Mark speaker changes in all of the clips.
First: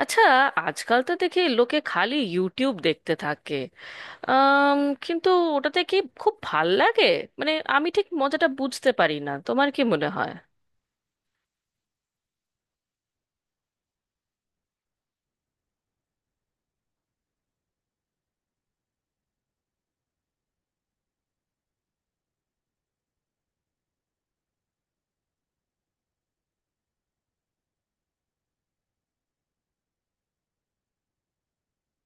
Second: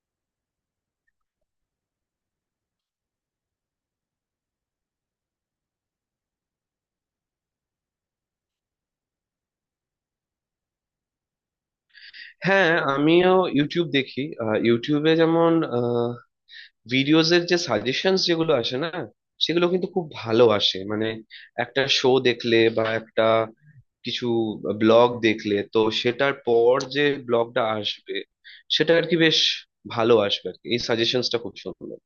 Speaker 1: আচ্ছা, আজকাল তো দেখি লোকে খালি ইউটিউব দেখতে থাকে। আম, কিন্তু ওটাতে কি খুব ভাল লাগে? মানে আমি ঠিক মজাটা বুঝতে পারি না, তোমার কি মনে হয়?
Speaker 2: হ্যাঁ, আমিও ইউটিউব দেখি। ইউটিউবে যেমন ভিডিওজের যে সাজেশনস যেগুলো আসে না, সেগুলো কিন্তু খুব ভালো আসে। মানে একটা শো দেখলে বা একটা কিছু ব্লগ দেখলে তো সেটার পর যে ব্লগটা আসবে সেটা আর কি বেশ ভালো আসবে আর কি, এই সাজেশনসটা খুব সুন্দর।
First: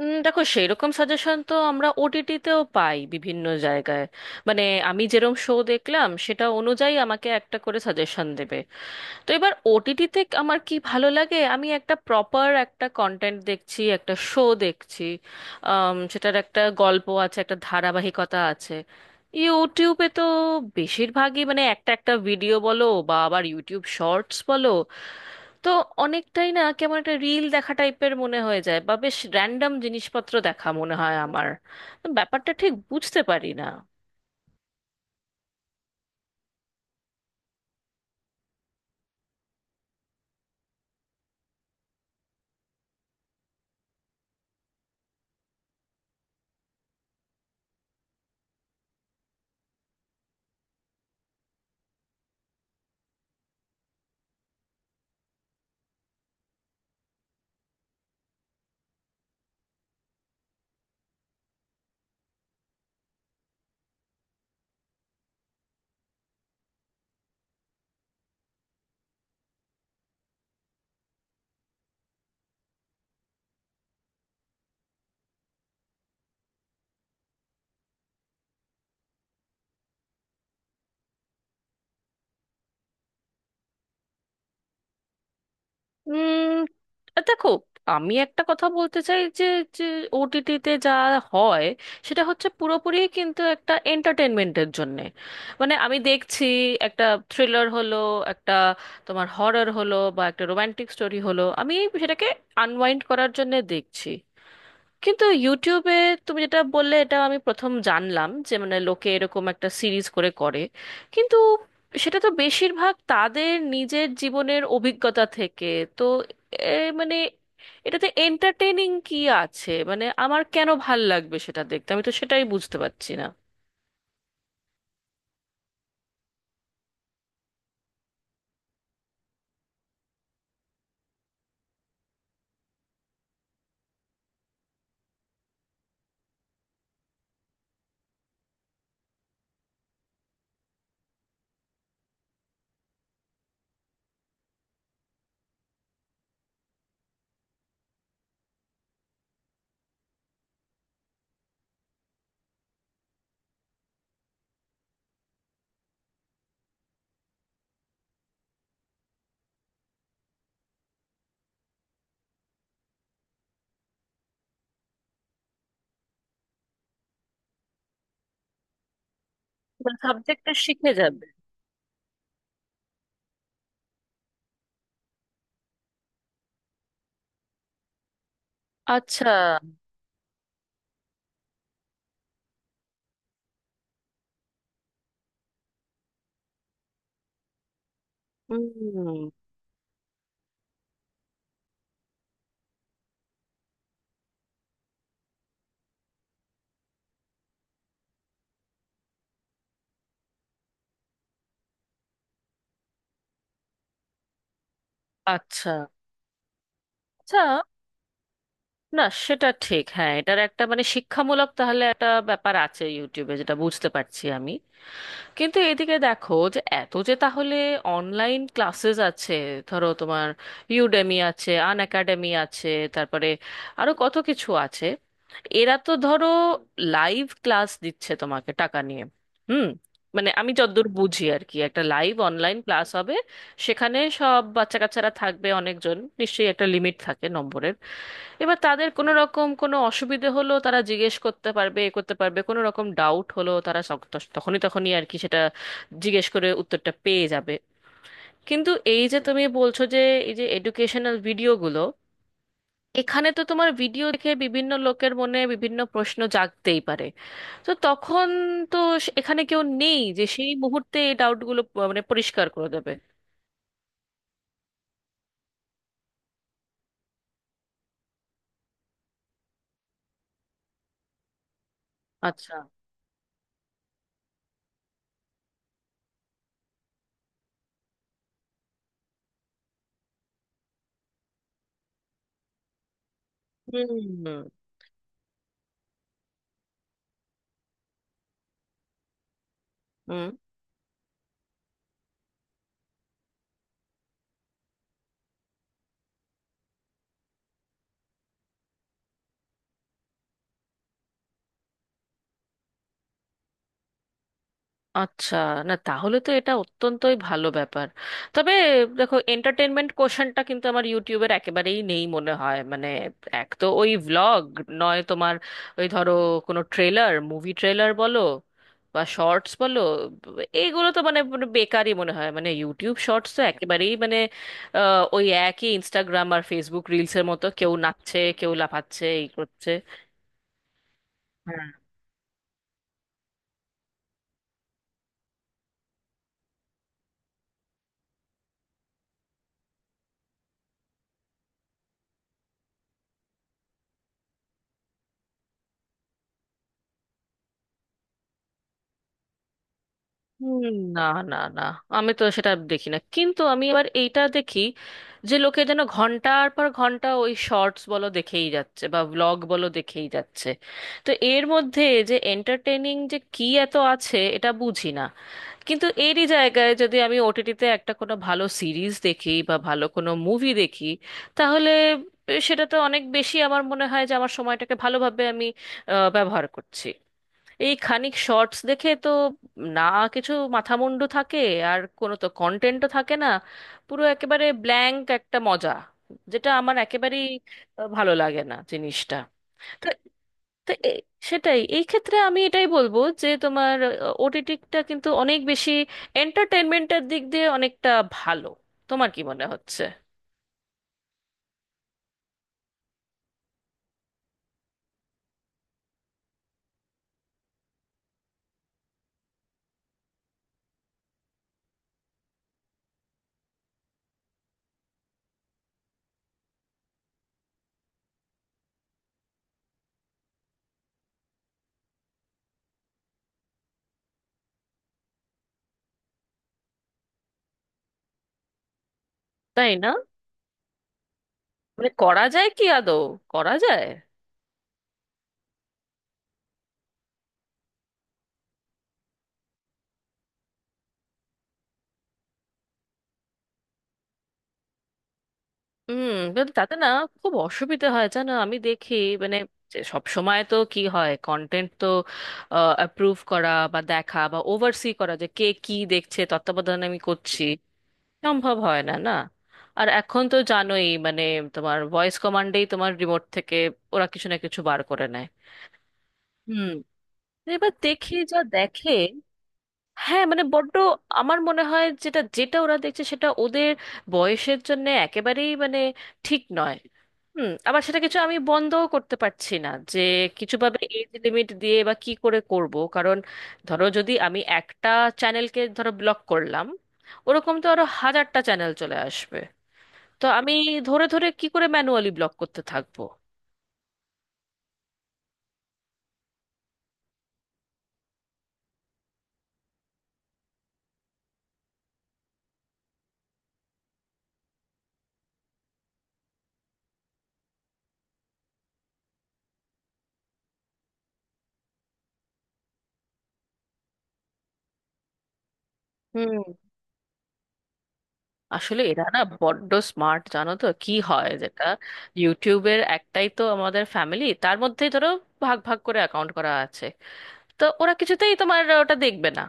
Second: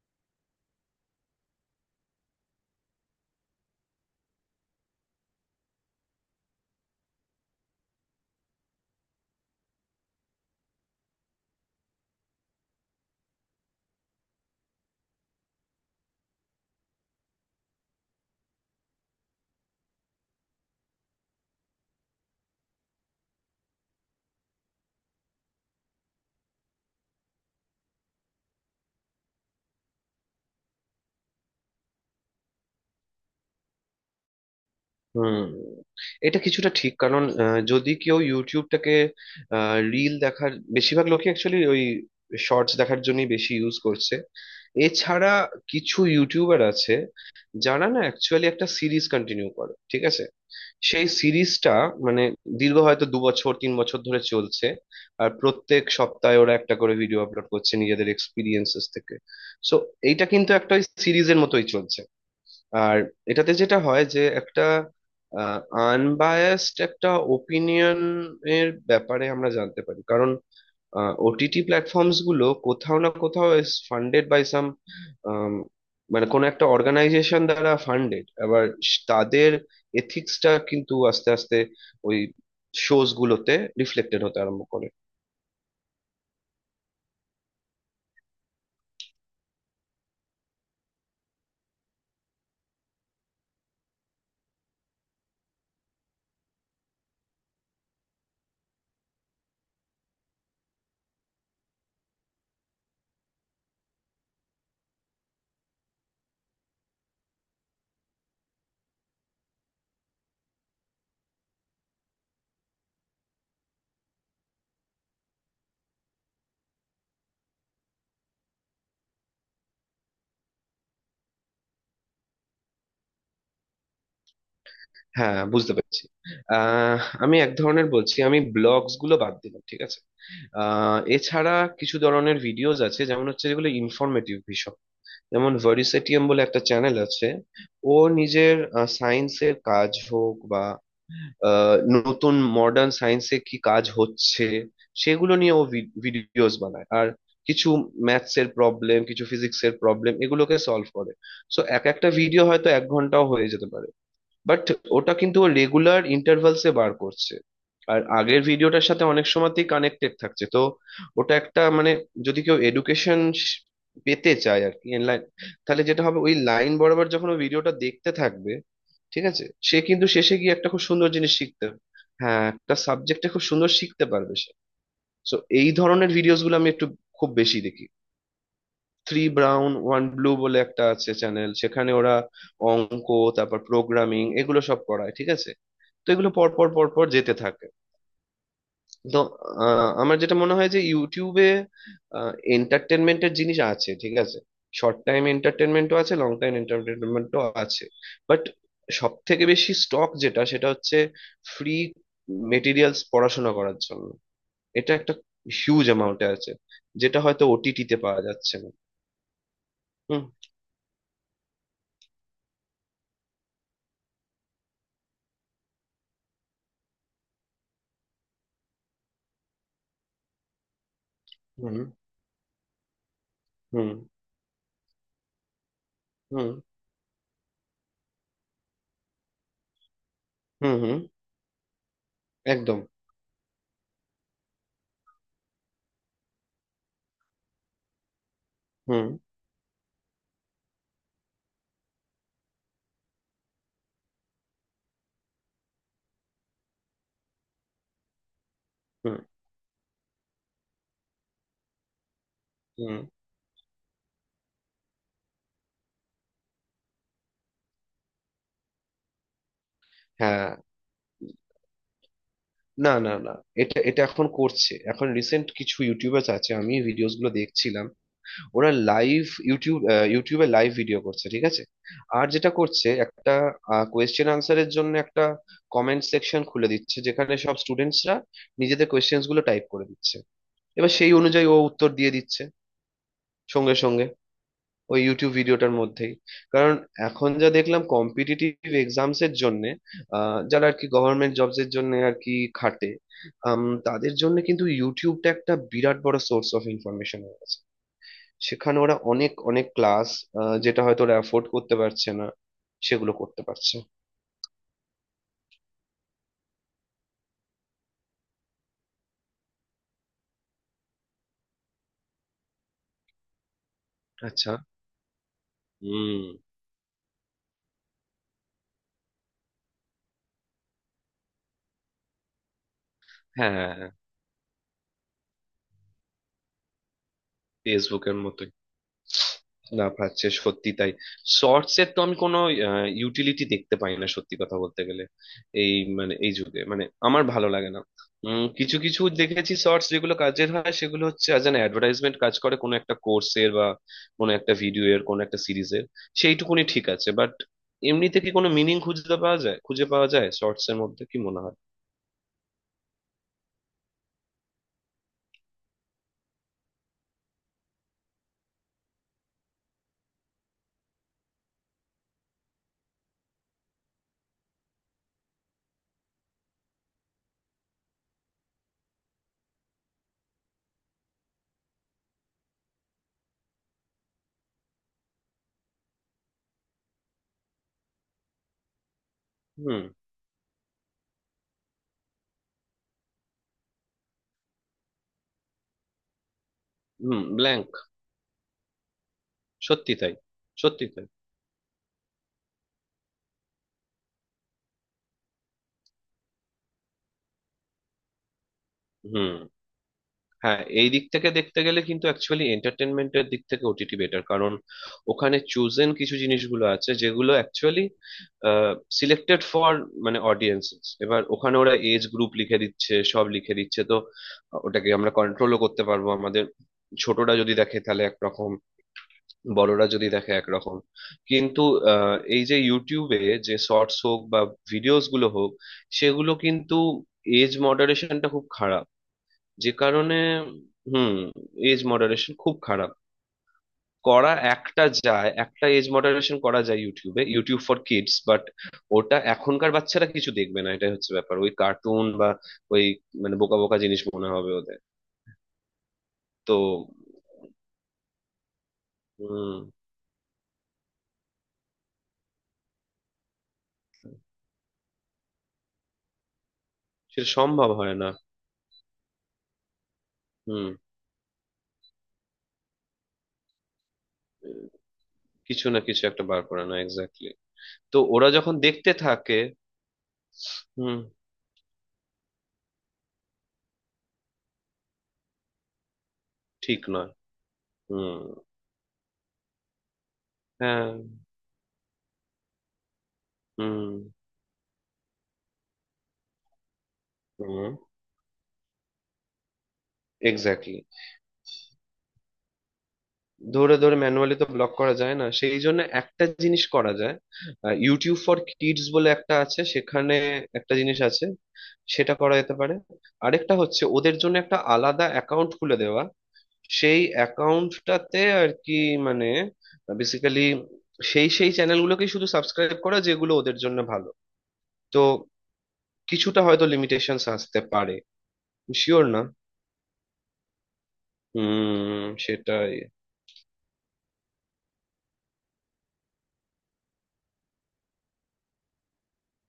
Speaker 1: দেখো, সেই রকম সাজেশন তো আমরা ওটিটিতেও পাই বিভিন্ন জায়গায়। মানে আমি যেরকম শো দেখলাম সেটা অনুযায়ী আমাকে একটা করে সাজেশন দেবে। তো এবার ওটিটিতে আমার কি ভালো লাগে, আমি একটা প্রপার একটা কন্টেন্ট দেখছি, একটা শো দেখছি। সেটার একটা গল্প আছে, একটা ধারাবাহিকতা আছে। ইউটিউবে তো বেশিরভাগই মানে একটা একটা ভিডিও বলো বা আবার ইউটিউব শর্টস বলো, তো অনেকটাই না কেমন একটা রিল দেখা টাইপের মনে হয়ে যায়, বা বেশ র্যান্ডম জিনিসপত্র দেখা মনে হয় আমার। ব্যাপারটা ঠিক বুঝতে পারি না।
Speaker 2: হুম, এটা কিছুটা ঠিক। কারণ যদি কেউ ইউটিউবটাকে রিল দেখার, বেশিরভাগ লোকই অ্যাকচুয়ালি ওই শর্টস দেখার জন্যই বেশি ইউজ করছে। এছাড়া কিছু ইউটিউবার আছে যারা না অ্যাকচুয়ালি একটা সিরিজ কন্টিনিউ করে, ঠিক আছে? সেই সিরিজটা মানে দীর্ঘ হয়তো দু বছর তিন বছর ধরে চলছে, আর প্রত্যেক সপ্তাহে ওরা একটা করে ভিডিও আপলোড করছে নিজেদের এক্সপিরিয়েন্সেস থেকে। সো এইটা কিন্তু একটা সিরিজের মতোই চলছে। আর এটাতে যেটা হয় যে একটা আনবায়াসড একটা ওপিনিয়ন এর ব্যাপারে আমরা জানতে পারি। কারণ ওটিটি প্ল্যাটফর্মস গুলো কোথাও না কোথাও ইজ ফান্ডেড বাই সাম, মানে কোনো একটা অর্গানাইজেশন দ্বারা ফান্ডেড। আবার তাদের এথিক্সটা কিন্তু আস্তে আস্তে ওই শোজ গুলোতে রিফ্লেক্টেড হতে আরম্ভ করে।
Speaker 1: উম, দেখো, আমি একটা কথা বলতে চাই যে যে ওটিটিতে যা হয় সেটা হচ্ছে পুরোপুরি কিন্তু একটা এন্টারটেনমেন্টের জন্যে। মানে আমি দেখছি একটা থ্রিলার হলো, একটা তোমার হরর হলো, বা একটা রোমান্টিক স্টোরি হলো, আমি সেটাকে আনওয়াইন্ড করার জন্য দেখছি। কিন্তু ইউটিউবে তুমি যেটা বললে, এটা আমি প্রথম জানলাম যে মানে লোকে এরকম একটা সিরিজ করে করে, কিন্তু সেটা তো বেশিরভাগ তাদের নিজের জীবনের অভিজ্ঞতা থেকে। তো এ, মানে এটাতে এন্টারটেইনিং কি আছে, মানে আমার কেন ভাল লাগবে সেটা দেখতে, আমি তো সেটাই বুঝতে পারছি না।
Speaker 2: হ্যাঁ, বুঝতে পেরেছি। আহ, আমি এক ধরনের বলছি, আমি ব্লগস গুলো বাদ দিলাম, ঠিক আছে? এছাড়া কিছু ধরনের ভিডিওস আছে যেমন হচ্ছে যেগুলো ইনফরমেটিভ ভীষণ। যেমন ভার্সেটিয়াম বলে একটা চ্যানেল আছে। ও নিজের সায়েন্সের কাজ হোক বা নতুন মডার্ন সায়েন্সে কি কাজ হচ্ছে, সেগুলো নিয়ে ও ভিডিওস বানায়। আর কিছু ম্যাথস এর প্রবলেম, কিছু ফিজিক্স এর প্রবলেম এগুলোকে সলভ করে। সো এক একটা ভিডিও হয়তো এক ঘন্টাও হয়ে যেতে পারে, বাট ওটা কিন্তু ও রেগুলার ইন্টারভালসে বার করছে। আর আগের ভিডিওটার সাথে অনেক সময়তেই কানেক্টেড থাকছে। তো ওটা একটা মানে, যদি কেউ এডুকেশন পেতে চায় আর কি লাইন, তাহলে যেটা হবে ওই লাইন বরাবর যখন ও ভিডিওটা দেখতে থাকবে, ঠিক আছে, সে কিন্তু শেষে
Speaker 1: সাবজেক্টটা
Speaker 2: গিয়ে একটা খুব
Speaker 1: শিখে
Speaker 2: সুন্দর
Speaker 1: যাবে।
Speaker 2: জিনিস শিখতে। হ্যাঁ, একটা সাবজেক্টে খুব সুন্দর শিখতে পারবে সে। সো এই ধরনের ভিডিওস গুলো আমি একটু খুব বেশি দেখি। থ্রি
Speaker 1: আচ্ছা।
Speaker 2: ব্রাউন ওয়ান ব্লু বলে একটা আছে চ্যানেল, সেখানে ওরা অঙ্ক, তারপর প্রোগ্রামিং, এগুলো সব করায়, ঠিক আছে? তো এগুলো পর পর পর পর যেতে থাকে। তো
Speaker 1: হুম।
Speaker 2: আমার যেটা মনে হয় যে ইউটিউবে এন্টারটেনমেন্টের জিনিস আছে, ঠিক আছে, শর্ট টাইম এন্টারটেনমেন্টও আছে, লং টাইম এন্টারটেনমেন্টও আছে। বাট সব থেকে বেশি স্টক যেটা সেটা হচ্ছে ফ্রি মেটেরিয়ালস পড়াশোনা করার জন্য। এটা একটা
Speaker 1: আচ্ছা।
Speaker 2: হিউজ অ্যামাউন্টে আছে, যেটা
Speaker 1: আচ্ছা,
Speaker 2: হয়তো ওটিটিতে পাওয়া যাচ্ছে না।
Speaker 1: না সেটা ঠিক, হ্যাঁ,
Speaker 2: হুম,
Speaker 1: এটার একটা মানে শিক্ষামূলক তাহলে একটা ব্যাপার আছে ইউটিউবে, যেটা বুঝতে পারছি আমি। কিন্তু এদিকে দেখো যে এত যে তাহলে অনলাইন ক্লাসেস আছে, ধরো তোমার ইউডেমি আছে,
Speaker 2: হুম,
Speaker 1: আন একাডেমি আছে, তারপরে
Speaker 2: হুম,
Speaker 1: আরো কত কিছু আছে। এরা তো ধরো
Speaker 2: হুম,
Speaker 1: লাইভ ক্লাস দিচ্ছে তোমাকে টাকা নিয়ে। হুম। মানে আমি
Speaker 2: হুম,
Speaker 1: যতদূর
Speaker 2: হুম,
Speaker 1: বুঝি আর কি, একটা লাইভ অনলাইন
Speaker 2: একদম।
Speaker 1: ক্লাস হবে, সেখানে সব বাচ্চা কাচ্চারা থাকবে অনেকজন, নিশ্চয়ই একটা লিমিট থাকে নম্বরের। এবার তাদের
Speaker 2: হুম,
Speaker 1: কোনো রকম কোনো অসুবিধে হলো তারা জিজ্ঞেস করতে পারবে, এ করতে পারবে, কোনো রকম ডাউট হলো তারা সক- তস- তখনই তখনই আর কি সেটা জিজ্ঞেস করে উত্তরটা পেয়ে যাবে। কিন্তু এই
Speaker 2: হুম,
Speaker 1: যে তুমি বলছো যে এই যে এডুকেশনাল ভিডিওগুলো,
Speaker 2: হুম,
Speaker 1: এখানে তো তোমার ভিডিও দেখে বিভিন্ন লোকের মনে বিভিন্ন প্রশ্ন জাগতেই পারে। তো তখন, তো এখানে কেউ নেই যে
Speaker 2: হ্যাঁ।
Speaker 1: সেই মুহূর্তে এই ডাউটগুলো মানে পরিষ্কার করে দেবে।
Speaker 2: না, না, না, এটা এটা এখন করছে। এখন রিসেন্ট কিছু ইউটিউবার্স আছে, আমি ভিডিওস গুলো দেখছিলাম, ওরা লাইভ ইউটিউব ইউটিউবে লাইভ ভিডিও করছে, ঠিক আছে? আর যেটা
Speaker 1: আচ্ছা।
Speaker 2: করছে, একটা কোয়েশ্চেন আনসারের জন্য একটা কমেন্ট সেকশন খুলে দিচ্ছে, যেখানে সব স্টুডেন্টসরা নিজেদের কোয়েশ্চেন্স গুলো টাইপ করে দিচ্ছে, এবার সেই অনুযায়ী ও উত্তর দিয়ে দিচ্ছে সঙ্গে সঙ্গে
Speaker 1: হুম।
Speaker 2: ওই ইউটিউব ভিডিওটার মধ্যেই। কারণ এখন যা দেখলাম কম্পিটিটিভ এক্সামস এর জন্য
Speaker 1: হুম।
Speaker 2: যারা আর কি গভর্নমেন্ট জবস এর জন্য আর কি খাটে, আম, তাদের জন্য কিন্তু ইউটিউবটা একটা বিরাট বড় সোর্স অফ ইনফরমেশন হয়ে গেছে। সেখানে ওরা অনেক অনেক ক্লাস যেটা হয়তো ওরা অ্যাফোর্ড করতে পারছে না, সেগুলো করতে পারছে।
Speaker 1: আচ্ছা, না তাহলে তো এটা অত্যন্তই ভালো ব্যাপার। তবে দেখো, এন্টারটেনমেন্ট কোশ্চেনটা কিন্তু আমার ইউটিউবের একেবারেই নেই মনে হয়। মানে এক তো ওই ভ্লগ,
Speaker 2: আচ্ছা।
Speaker 1: নয় তোমার ওই ধরো
Speaker 2: হুম।
Speaker 1: কোনো ট্রেলার, মুভি ট্রেলার বলো বা শর্টস বলো, এইগুলো তো মানে পুরো বেকারই মনে হয়। মানে ইউটিউব শর্টস তো
Speaker 2: হ্যাঁ।
Speaker 1: একেবারেই মানে ওই একই ইনস্টাগ্রাম আর ফেসবুক রিলসের মতো, কেউ
Speaker 2: ফেসবুকের
Speaker 1: নাচছে,
Speaker 2: মতো
Speaker 1: কেউ লাফাচ্ছে, এই করছে।
Speaker 2: না পাচ্ছে, সত্যি তাই। শর্টস এর তো আমি কোনো ইউটিলিটি দেখতে পাই না, সত্যি কথা বলতে গেলে। এই মানে এই যুগে মানে আমার ভালো লাগে না। কিছু কিছু দেখেছি শর্টস যেগুলো কাজের হয়, সেগুলো হচ্ছে অ্যাজ অ্যান অ্যাডভার্টাইজমেন্ট, কাজ করে কোনো একটা কোর্সের বা কোনো একটা ভিডিও এর কোনো একটা সিরিজের। সেইটুকুনি ঠিক আছে, বাট এমনিতে কি কোনো মিনিং খুঁজে পাওয়া যায়, খুঁজে পাওয়া যায়
Speaker 1: হুম,
Speaker 2: শর্টস এর
Speaker 1: না।
Speaker 2: মধ্যে, কি
Speaker 1: না
Speaker 2: মনে হয়?
Speaker 1: না আমি তো সেটা দেখি না, কিন্তু আমি আবার এইটা দেখি যে লোকে যেন ঘন্টার পর ঘন্টা ওই শর্টস বলো দেখেই যাচ্ছে, বা ব্লগ বলো দেখেই যাচ্ছে। তো এর মধ্যে যে এন্টারটেইনিং যে কি এত আছে, এটা বুঝি না। কিন্তু এরই জায়গায় যদি আমি ওটিটিতে একটা কোনো ভালো সিরিজ দেখি বা ভালো কোনো মুভি দেখি, তাহলে সেটা তো অনেক বেশি আমার মনে হয় যে আমার সময়টাকে ভালোভাবে আমি ব্যবহার করছি। এই খানিক শর্টস দেখে তো না
Speaker 2: হুম।
Speaker 1: কিছু মাথামুন্ডু থাকে, আর কোনো তো কন্টেন্টও থাকে না। পুরো একেবারে ব্ল্যাঙ্ক একটা মজা, যেটা আমার
Speaker 2: হুম,
Speaker 1: একেবারেই
Speaker 2: ব্ল্যাঙ্ক।
Speaker 1: ভালো লাগে না জিনিসটা। তো
Speaker 2: সত্যি তাই।
Speaker 1: তো
Speaker 2: সত্যি
Speaker 1: এ-
Speaker 2: তাই।
Speaker 1: সেটাই এই ক্ষেত্রে আমি এটাই বলবো যে তোমার ওটিটিটা কিন্তু অনেক বেশি এন্টারটেনমেন্টের দিক দিয়ে অনেকটা ভালো। তোমার কি
Speaker 2: হুম।
Speaker 1: মনে হচ্ছে?
Speaker 2: হ্যাঁ, এই দিক থেকে দেখতে গেলে কিন্তু অ্যাকচুয়ালি এন্টারটেনমেন্টের দিক থেকে ওটিটি বেটার। কারণ ওখানে চুজেন কিছু জিনিসগুলো আছে যেগুলো অ্যাকচুয়ালি সিলেক্টেড ফর মানে অডিয়েন্স। এবার ওখানে ওরা এজ গ্রুপ লিখে দিচ্ছে, সব লিখে দিচ্ছে। তো ওটাকে আমরা কন্ট্রোলও করতে পারবো আমাদের। ছোটরা যদি দেখে তাহলে একরকম, বড়রা যদি দেখে একরকম। কিন্তু এই যে ইউটিউবে যে শর্টস হোক বা ভিডিওস গুলো হোক, সেগুলো কিন্তু এজ মডারেশনটা খুব খারাপ। যে
Speaker 1: তাই না?
Speaker 2: কারণে, হুম, এজ
Speaker 1: মানে করা
Speaker 2: মডারেশন
Speaker 1: যায়
Speaker 2: খুব
Speaker 1: কি
Speaker 2: খারাপ।
Speaker 1: আদৌ, করা যায়?
Speaker 2: করা একটা যায়, একটা এজ মডারেশন করা যায় ইউটিউবে, ইউটিউব ফর কিডস, বাট ওটা এখনকার বাচ্চারা কিছু দেখবে না, এটাই হচ্ছে ব্যাপার। ওই কার্টুন বা ওই মানে বোকা বোকা জিনিস মনে হবে ওদের।
Speaker 1: হুম। কিন্তু
Speaker 2: তো
Speaker 1: তাতে না খুব অসুবিধা হয়, জানো, আমি দেখি মানে
Speaker 2: হুম,
Speaker 1: সব সময় তো কি হয়, কন্টেন্ট তো অ্যাপ্রুভ করা বা দেখা বা ওভারসি করা যে কে কি দেখছে, তত্ত্বাবধান আমি
Speaker 2: সেটা
Speaker 1: করছি,
Speaker 2: সম্ভব হয় না।
Speaker 1: সম্ভব হয় না, না। আর এখন তো
Speaker 2: হুম,
Speaker 1: জানোই মানে তোমার ভয়েস কমান্ডেই তোমার রিমোট থেকে ওরা কিছু না কিছু বার করে নেয়।
Speaker 2: কিছু না কিছু একটা বার করে
Speaker 1: হুম।
Speaker 2: না, এক্স্যাক্টলি।
Speaker 1: এবার
Speaker 2: তো
Speaker 1: দেখি
Speaker 2: ওরা
Speaker 1: যা
Speaker 2: যখন দেখতে
Speaker 1: দেখে।
Speaker 2: থাকে,
Speaker 1: হ্যাঁ মানে বড্ড
Speaker 2: হুম,
Speaker 1: আমার মনে হয় যেটা যেটা ওরা দেখছে সেটা ওদের বয়সের জন্য একেবারেই মানে ঠিক নয়।
Speaker 2: ঠিক নয়।
Speaker 1: হুম, আবার সেটা কিছু
Speaker 2: হুম।
Speaker 1: আমি বন্ধও করতে পারছি না যে কিছুভাবে
Speaker 2: হ্যাঁ।
Speaker 1: এজ লিমিট দিয়ে বা কি করে করব, কারণ ধরো
Speaker 2: হুম।
Speaker 1: যদি আমি একটা চ্যানেলকে ধরো ব্লক করলাম, ওরকম তো
Speaker 2: হুম,
Speaker 1: আরো হাজারটা চ্যানেল চলে আসবে। তো আমি
Speaker 2: এক্স্যাক্টলি।
Speaker 1: ধরে ধরে কি করে ম্যানুয়ালি ব্লক করতে থাকবো?
Speaker 2: ধরে ধরে ম্যানুয়ালি তো ব্লক করা যায় না, সেই জন্য একটা জিনিস করা যায়। ইউটিউব ফর কিডস বলে একটা আছে, সেখানে একটা জিনিস আছে, সেটা করা যেতে পারে। আরেকটা হচ্ছে ওদের জন্য একটা আলাদা অ্যাকাউন্ট খুলে দেওয়া, সেই অ্যাকাউন্টটাতে আর কি মানে বেসিক্যালি সেই সেই চ্যানেলগুলোকেই শুধু সাবস্ক্রাইব করা যেগুলো ওদের জন্য ভালো। তো
Speaker 1: হুম।
Speaker 2: কিছুটা হয়তো লিমিটেশনস আসতে পারে।
Speaker 1: আসলে এরা
Speaker 2: শিওর
Speaker 1: না
Speaker 2: না।
Speaker 1: বড্ড স্মার্ট, জানো তো কি হয়, যেটা
Speaker 2: হুম, সেটাই।
Speaker 1: ইউটিউবের একটাই তো আমাদের ফ্যামিলি, তার মধ্যেই ধরো ভাগ ভাগ করে অ্যাকাউন্ট করা আছে। তো ওরা কিছুতেই তোমার ওটা দেখবে না,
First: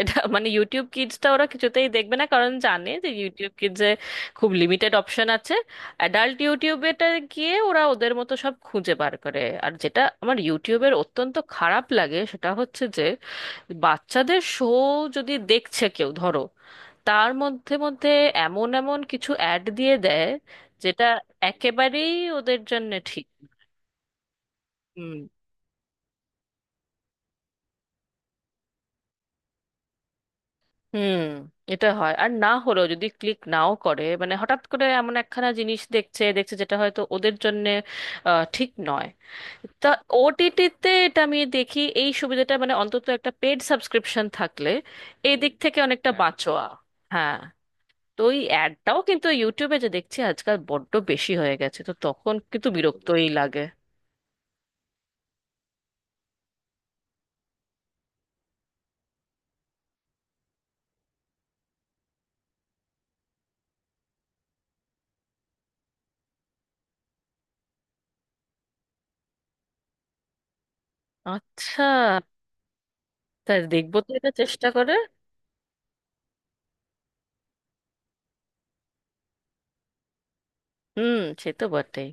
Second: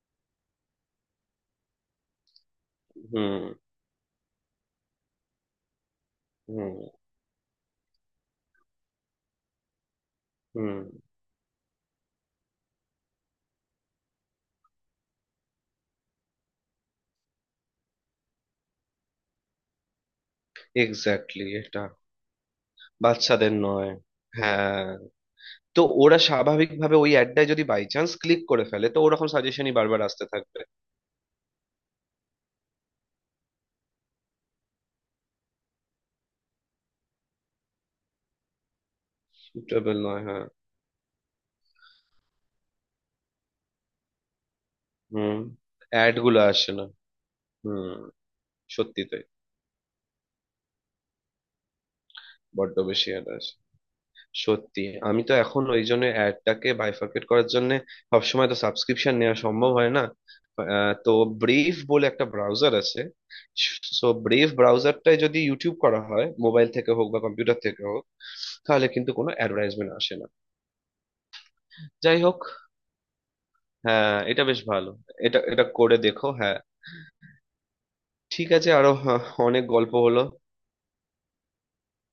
Speaker 1: এটা মানে ইউটিউব কিডসটা ওরা কিছুতেই দেখবে না, কারণ জানে যে
Speaker 2: হুম।
Speaker 1: ইউটিউব কিডসে খুব লিমিটেড অপশন আছে। অ্যাডাল্ট
Speaker 2: হুম।
Speaker 1: ইউটিউবেটা গিয়ে ওরা ওদের মতো সব খুঁজে বার করে। আর যেটা আমার
Speaker 2: হুম,
Speaker 1: ইউটিউবের অত্যন্ত খারাপ লাগে সেটা হচ্ছে যে বাচ্চাদের শো যদি দেখছে কেউ ধরো, তার মধ্যে মধ্যে এমন এমন কিছু অ্যাড দিয়ে দেয় যেটা
Speaker 2: এক্স্যাক্টলি, এটা
Speaker 1: একেবারেই ওদের জন্য ঠিক।
Speaker 2: বাচ্চাদের নয়। হ্যাঁ। তো ওরা স্বাভাবিকভাবে ওই অ্যাডটায় যদি বাই চান্স ক্লিক করে ফেলে, তো ওরকম সাজেশনই বারবার আসতে থাকবে।
Speaker 1: হুম। এটা হয়, আর না হলেও যদি ক্লিক নাও করে মানে হঠাৎ করে এমন একখানা জিনিস দেখছে দেখছে যেটা হয়তো ওদের জন্য ঠিক নয়। তা
Speaker 2: সুটেবল নয়, হ্যাঁ।
Speaker 1: ওটিটিতে এটা আমি দেখি এই সুবিধাটা, মানে অন্তত একটা পেড সাবস্ক্রিপশন থাকলে এই
Speaker 2: হুম,
Speaker 1: দিক থেকে অনেকটা,
Speaker 2: অ্যাড
Speaker 1: হ্যাঁ,
Speaker 2: গুলো
Speaker 1: বাঁচোয়া।
Speaker 2: আসে না।
Speaker 1: হ্যাঁ।
Speaker 2: হুম,
Speaker 1: তো ওই অ্যাডটাও
Speaker 2: সত্যি তাই।
Speaker 1: কিন্তু ইউটিউবে যে দেখছি আজকাল বড্ড বেশি হয়ে গেছে, তো তখন কিন্তু
Speaker 2: বড্ড বেশি
Speaker 1: বিরক্তই
Speaker 2: অ্যাড আসে,
Speaker 1: লাগে।
Speaker 2: সত্যি। আমি তো এখন ওই জন্য অ্যাডটাকে বাইফার্কেট করার জন্য, সবসময় তো সাবস্ক্রিপশন নেওয়া সম্ভব হয় না, তো ব্রেভ বলে একটা ব্রাউজার আছে। সো ব্রেভ ব্রাউজারটায় যদি ইউটিউব করা হয় মোবাইল থেকে হোক বা কম্পিউটার থেকে হোক, তাহলে কিন্তু কোনো অ্যাডভার্টাইজমেন্ট আসে না।
Speaker 1: আচ্ছা,
Speaker 2: যাই হোক।
Speaker 1: তা দেখবো তো
Speaker 2: হ্যাঁ,
Speaker 1: এটা
Speaker 2: এটা বেশ
Speaker 1: চেষ্টা
Speaker 2: ভালো।
Speaker 1: করে।
Speaker 2: এটা এটা করে দেখো, হ্যাঁ। ঠিক আছে। আরো হ্যাঁ, অনেক গল্প হলো।
Speaker 1: হুম, সে তো বটেই।